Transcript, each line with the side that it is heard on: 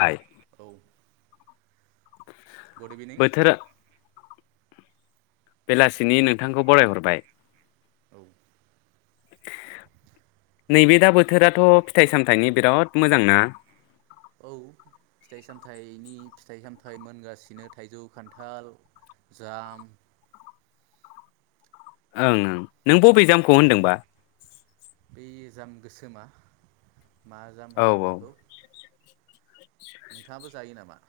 left: आइ
right: औ good evening
left: बोथोर बेलासिनि नोंथांखौ बरायहरबाय।
right: [inaudible]
left: नैबे दा बोथोराथ फिथाइ सामथायाइनि बिराद मोजां ना?
right: औ फिथाइ सामथाइनि फिथाइ सामथाइ मोनगासिनो थाइजौ खानथाल जाम
left: ओं ओं नों बबे जामखौ होनदोंबा?
right: इ जाम गोसोमा मा जाम
left: औ
right: होनो बेखौ नोंथाङाबो जायो नामा?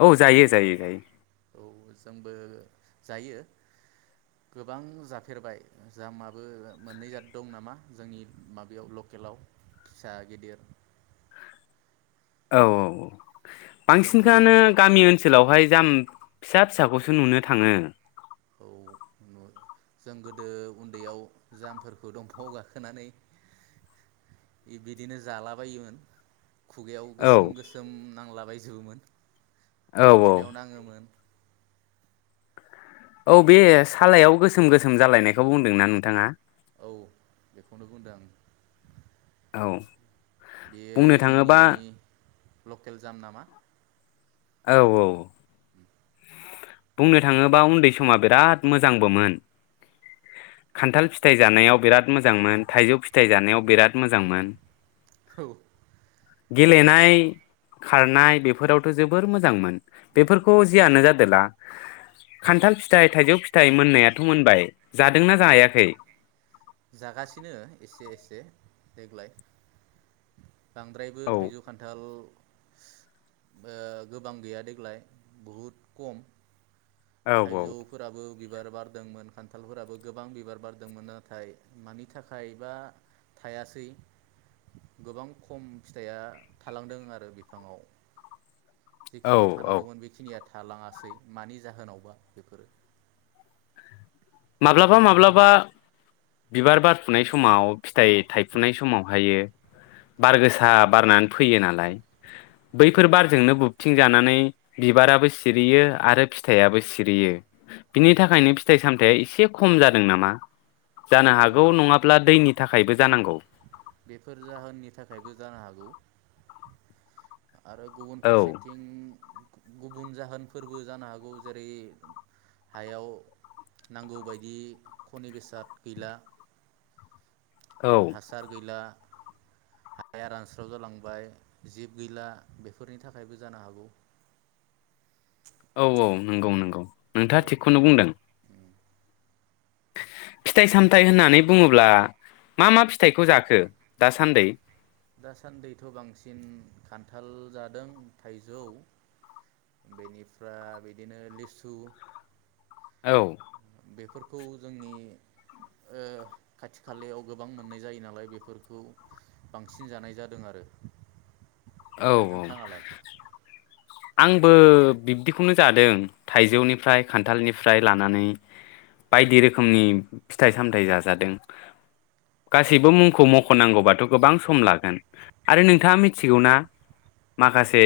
left: औ जायो जायो जायो।
right: औ जोंबो जायो गोबां जाफेरबाय जामाबो मोननै जाद दं नामा जोंनि माबायाव लकेलाव फिसा गिदिर।
left: औ औ औ
right: जों गोदो
left: बांसिनखौनो गामि ओनसोलावहाय जाम फिसा फिसाखौसो नुनो थाङो।
right: जों गोदो उनदैयाव जामफोरखौ दंफांआव गाखोनानै बिदिनो जालाबायोमोन खुगायाव
left: औ
right: गोसोम गोसोम नांलाबाय जोबोमोन।
left: औ
right: गस्लायाव नाङोमोन
left: औ बे सालायाव गोसोम गोसोम जालायनायखौ बुंदोंना नोंथाङा?
right: औ बेखौनो बुंदों आं।
left: औ
right: बेयो
left: बुंनो
right: जोंनि
left: थाङोबा
right: लकेल जाम नामा?
left: औ औ बुंनो थाङोबा उनदै समा बिराद मोजांबोमोन खानथाल फिथाइ जानायाव बिराद मोजांमोन थाइजौ फिथाइ जानायाव बिराद मोजांमोन।
right: औ
left: गेलेनाय खारनाय बेफोरावथ जोबोर मोजांमोन। बेफोरखौ जादोला खानथाल फिथाइ थाइजौ फिथाइ मोननायाथ' मोनबाय जादोंना जायाखै
right: जागासिनो एसे एसे देग्लाय बांद्रायबो
left: औ
right: थाइजौ खानथाल ओ गोबां गैया देग्लाय बहुद खम
left: औ
right: थाइजौफोराबो बिबार बारदोंमोन खानथालफोराबो गोबां बिबार बारदोंमोन नाथाय मानि थाखाय बा थायासै गोबां खम फिथाइया थालांदों आरो बिफाङाव
left: औ
right: जिखिनि
left: औ
right: थानांगौमोन बेखिनिया थालाङासै मानि जाहोनावबा बेफोरो
left: माब्लाबा माब्लाबा बिबार बारफुनाय समाव फिथाइ थायफुनाय समावहायो बार गोसा बारनानै फैयो नालाय बैफोर बारजोंनो बबथिं जानानै बिबाराबो सिरियो आरो फिथाइयाबो सिरियो बिनि थाखायनो फिथाइ सामथाइया एसे खम जादों नामा जानो
right: औ
left: हागौ नङाब्ला दैनि थाखायबो जानांगौ
right: बेफोर जाहोननि थाखायबो जानो हागौ आरो गुबुन
left: औ
right: फारसेथिं गुबुन जाहोनफोरबो जानो हागौ जेरै हायाव नांगौबायदि खनि बेसाद गैला
left: औ
right: हासार गैला हाया रानस्राव जालांबाय जिब गैला बेफोरनि थाखायबो जानो हागौ
left: औ औ नंगौ नंगौ
right: औ
left: नोंथाङा थिगखौनो बुंदों फिथाइ सामथायाइ होननानै बुङोब्ला मा मा फिथाइखौ जाखो दासानदै
right: दासानदैथ' बांसिन खानथाल जादों थाइजौ बेनिफ्राय बिदिनो लिसु
left: औ
right: बेफोरखौ जोंनि ओ खाथि खालायाव गोबां मोननाय जायो नालाय बेफोरखौ बांसिन जानाय जादों आरो
left: औ औ
right: नोंथाङालाय
left: आंबो बिबदिखौनो जादों थाइजौनिफ्राय खानथालनिफ्राय लानानै बायदि रोखोमनि फिथाइ सामथायाइ जाजादों गासैबो मुंखौ मख'नांगौबाथ' गोबां सम लागोन आरो नोंथाङा मिथिगौना
right: औ
left: माखासे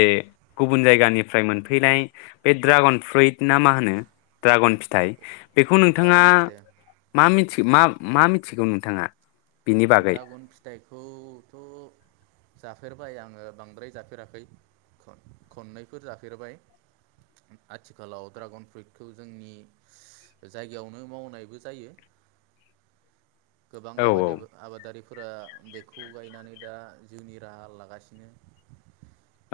left: गुबुन जायगानिफ्राय मोनफैनाय बे ड्रागन फ्रुइट ना मा होनो ड्रागन फिथाइ बेखौ नोंथाङा
right: ड्रागन फिथाइ
left: मा मिथि मा मा मिथिगौ नोंथाङा बिनि बागै
right: ड्रागन फिथाइखौथ' जाफेरबाय आङो बांद्राय जाफेराखै खन खननैफोर जाफेरबाय आथिखालाव ड्रागन फ्रुइटखौ जोंनि जायगायावनो मावनायबो जायो गोबां
left: औ
right: आबादाबो आबादारिफोरा बेखौ गायनानै दा जिउनि राहा लागासिनो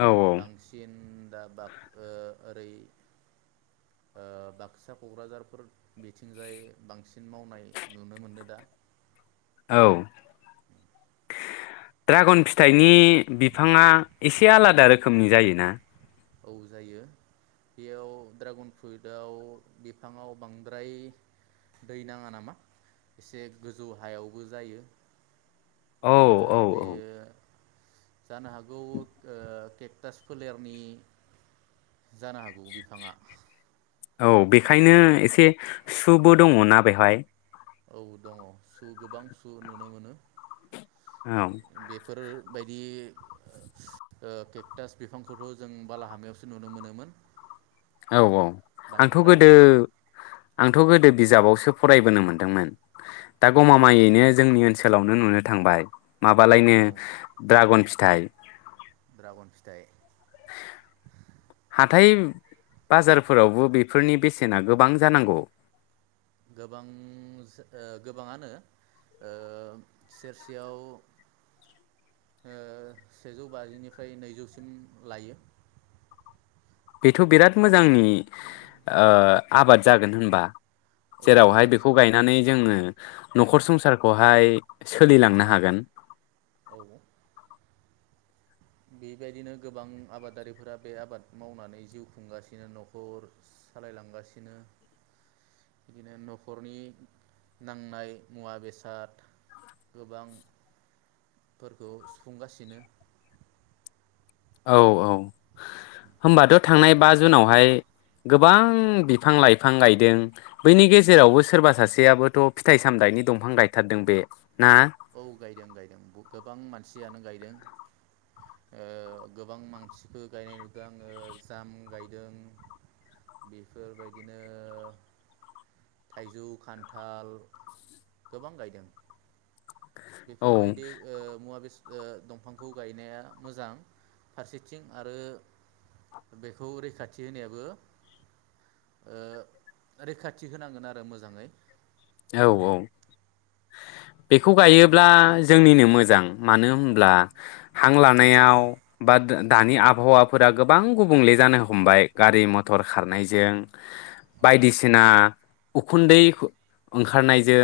left: औ
right: बांसिन दा बा ओरै ओ बाक्सा क'क्राझारफोर बिथिंजाय बांसिन मावनाय नुनो मोनदो दा
left: औ ड्रागन फिथाइनि बिफाङा एसे आलादा रोखोमनि जायोना
right: औ जायो बेयाव ड्रागन फ्रुइटाव बिफाङाव बांद्राय दै नाङा नामा? एसे गोजौ हायावबो जायो।
left: औ
right: आरो
left: औ औ
right: बेयो जानो हागौ ओ केकटास फोलेरनि जानो हागौ बिफाङा
left: औ बेखायनो एसे सुबो दङ ना बेवहाय?
right: औ दङ सु गोबां सु नुनो मोनो।
left: औ
right: बेफोर बायदि ओ केकटास बिफांखौथ जों बालाहामायावसो नुनो मोनोमोन।
left: औ औ आंथ
right: बांद्राय
left: गोदो आंथ गोदो बिजाबावसो फरायबोनो मोनदोंमोन दा गमामायैनो जोंनि ओनसोलावनो नुनो थांबाय। माबालायनो
right: औ
left: ड्रागन फि थाइ
right: ड्रागन फिथाइ
left: हाथाइ बाजारफोरावबो बेफोरनि बेसेना गोबां जानांगौ।
right: गोबां ओ गोबाङानो ओ सेरसेयाव ओ सेजौ बाजिनिफ्राय नैजौसिम लायो।
left: बेथ बिराद मोजांनि ओ आबाद जागोन होनबा‌।
right: औ
left: जेरावहाय बेखौ
right: आबादनो
left: गायनानै जोङो। नखर संसारखौहाय सोलिलांनो हागोन।
right: औ बेबायदिनो गोबां आबादारिफोरा बे आबादखौ मावनानै जिउ खुंगासिनो नखर सालायलांगासिनो बिदिनो नखरनि नांनाय मुवा बेसाद गोबां फोरखौ सुफुंगासिनो
left: औ औ होमबाथ थांनाय बा जुनावहाय गोबां बिफां लाइफां गायदों बैनि गेजेरावबो सोरबा सासेयाबोथ फिथाइ सामथायाइनि दंफां गायथारदों बे। ना
right: औ गायदों गायदों गोबां मानसियानो गायदों। ओ गोबां मानसिफोर गायनाय नुदों आङो जाम गायदों बेफोर बायदिनो थाइजौ खान्थाल गोबां गायदों। बेफोर
left: औ
right: बायदि ओ मुवा बेसाद ओ दंफांखौ गायनाया मोजां फारसेथिं आरो बेखौ रैखाथि होनायाबो ओ रैखाथि होनांगोन आरो मोजाङै।
left: औ औ बेखौ गायोब्ला जोंनिनो मोजां मानो होमब्ला हां लानायाव बा दो दानि आबहावाफोरा गोबां गुबुंले जानो हमबाय गारि मथर खारनायजों
right: औ
left: बायदिसिना उखुन्दै ओंखारनायजों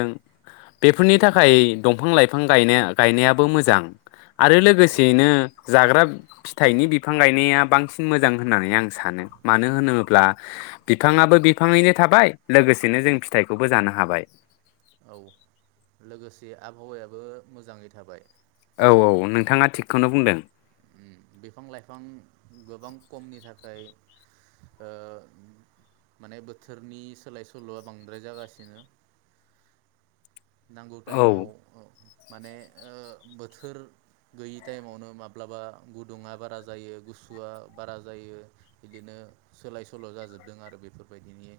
left: बेफोरनि थाखाय दंफां लाइफां गाय गायनायाबो मोजां। आरो
right: औ
left: लोगोसेयैनो जाग्रा फिथाइनि बिफां गायनाया बांसिन मोजां होननानै आं सानो। मानो होनोब्ला बिफाङाबो बिफाङैनो थाबाय लोगोसेनो जों फिथाइखौ बो जानो हाबाय।
right: औ लोगोसे आबहावायाबो मोजाङै थाबाय।
left: औ औ नों
right: बिफां लाइफां गोबां खमनि थाखाय ओ माने बोथोरनि सोलाय सोल'आ बांद्राय जागासिनो। नांगौ
left: औ
right: टाइमाव माने ओ बोथोर गैयि टाइमावनो माब्लाबा गुदुङा बारा जायो गुसुआ बारा जायो बिदिनो सोलाय सोल' जाजोबदों आरो बेफोरबायदिनि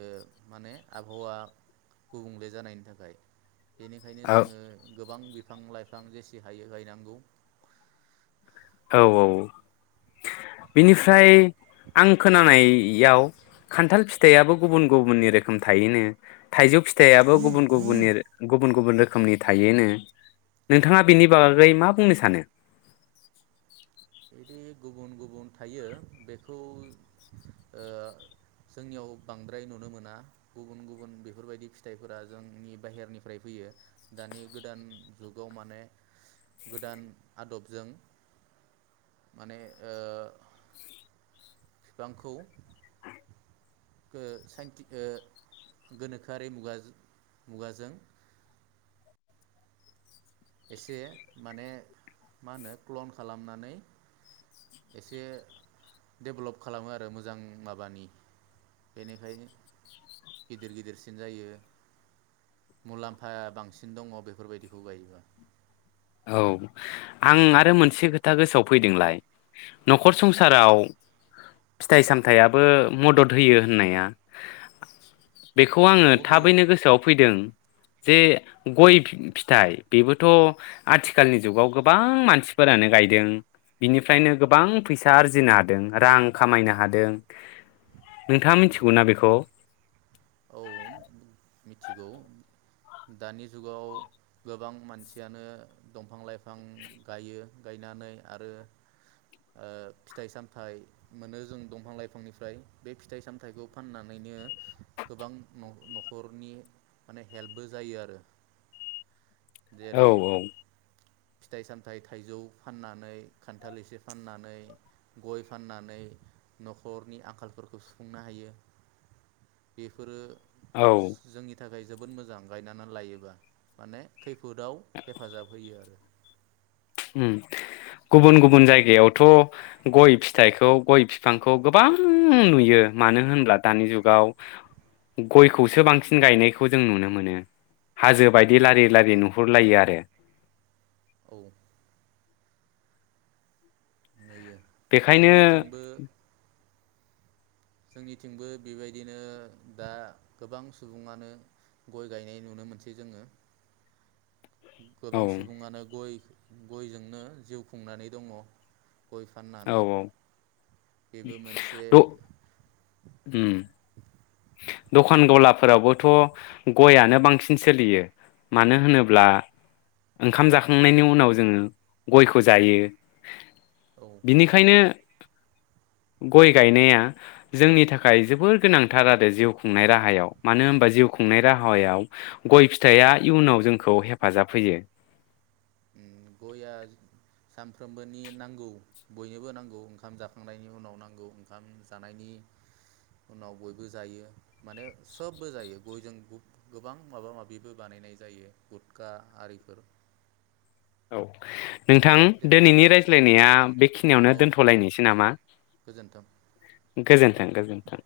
right: ओ माने आबहावा गुबुंले जानायनि थाखाय बेनिखायनो
left: औ
right: जोङो गो गोबां बिफां लाइफां जेसे हायो गायनांगौ। [unintelligible]
left: औ औ बिनिफ्राय आं खोनानायाव खान्थाल फिथाइाबो गुबुन गुबुननि रोखोम थायोनो थाइजौ फि थायाबो गुबुन गुबुननि गुबुन गुबुन रोखोमनि थायोनो नोंथाङा बेनि बागै मा बुंनो सानो?
right: बिदि गुबुन गुबुन थायो बेखौ ओ जोंनियाव बांद्राय नुनो मोना गुबुन गुबुन बेफोरबायदि फिथाइफोरा जोंनि बाहेरनिफ्राय फैयो दानि गोदान जुगाव माने गोदान आदबजों माने ओ बिफांखौ ओ सायनटि ओ गोनोखोआरि मुगाजो मुगाजों एसे माने मा होनो क्लन खालामनानै एसे डेभेलप खालामो आरो मोजां माबानि बेनिखाय गिदिर गिदिरसिन जायो मुलामफाया बांसिन दङ बेफोर बायदिखौ गायोबा
left: औ आं आरो मोनसे खोथा गोसोआव फैदोंलाय न'खर संसाराव फिथाइ सामथाइयाबो मदद होयो होननाया बेखौ आङो
right: औ होयो
left: थाबैनो गोसोआव फैदों। जे गय फिथाइ बेबोथ' आथिखालनि जुगाव गोबां मानसिफोरानो गायदों बिनिफ्रायनो गोबां फैसा आरजिनो हादों रां खामायनो हादों
right: औ
left: नोंथाङा मिथिगौ ना बेखौ।
right: औ मिथिगौ दानि जुगाव गोबां मानसियानो दंफां लाइ फां गायो गायनानै आरो ओ फिथाइ ओ सामथाइ मोनो जों दंफां लाइफांनिफ्राय बे फिथाइ-सामथाइखौ फाननानैनो गोबां न' न'खरनि माने हेल्पबो जायो आरो
left: औ
right: जेरै
left: औ।
right: फिथाइ सामथाइ थाइजौ फाननानै खानथाल एसे फाननानै गय फाननानै न'खरनि आंखालफोरखौ सुफुंनो हायो बेफोरो
left: औ
right: जोंनि थाखाय जोबोद मोजां गायनानै लायोबा माने खैफोदाव हेफाजाब होयो आरो।
left: उ गुबुन गुबुन जायगायावथ' गय फिथाइखौ गय बिफांखौ गोबां नुयो मानो होनब्ला दानि जुगाव गयखौसो बांसिन गायनायखौ जों नुनो मोनो। हाजो बायदि
right: औ
left: लारि लारि नुहुरलायो आरो [unintelligible]
right: औ। नुयो
left: बेखायनो
right: जोंनिथिंबो जोंनिथिंबो बेबायदिनो दा गोबां सुबुङानो गय गायनाय नुनो मोनसै जोङो।
left: औ
right: गोबां सुबुङानो गय गयजोंनो जिउ खुंनानै दङ। गय
left: औ
right: फाननानै
left: औ
right: बेबो मोनसे
left: द उम दखान गलाफोरावबोथ गययानो बांसिन सोलियो मानो होनोब्ला ओंखाम जाखांनायनि उनाव जोङो गयखौ जायो।
right: औ
left: बिनिखायनो गय गायनाया जोंनि थाखाय जोबोर गोनां थार आरो जिउ खुंनाय राहायाव मानो होनबा जिउ खुंनाय राहायाव गय फिथाइया इयुनाव जोंखौ हेफाजाब होयो।
right: गया सानफ्रोमबोनि नांगौ बयनोबो नांगौ ओंखाम जाखांनायनि उनाव नांगौ ओंखाम जानायनि उनाव बयबो जायो माने सबबो जायो गयजों गोबां माबा माबिबो बानायनाय जायो गुुतका आरिफोर।
left: औ नोंथां
right: दे
left: दिनैनि रायज्लायनाया बेखिनियावनो
right: औ
left: दोनथलायनोसै नामा?
right: गोजोन्थों
left: गोजोन्थों गोजोन्थों।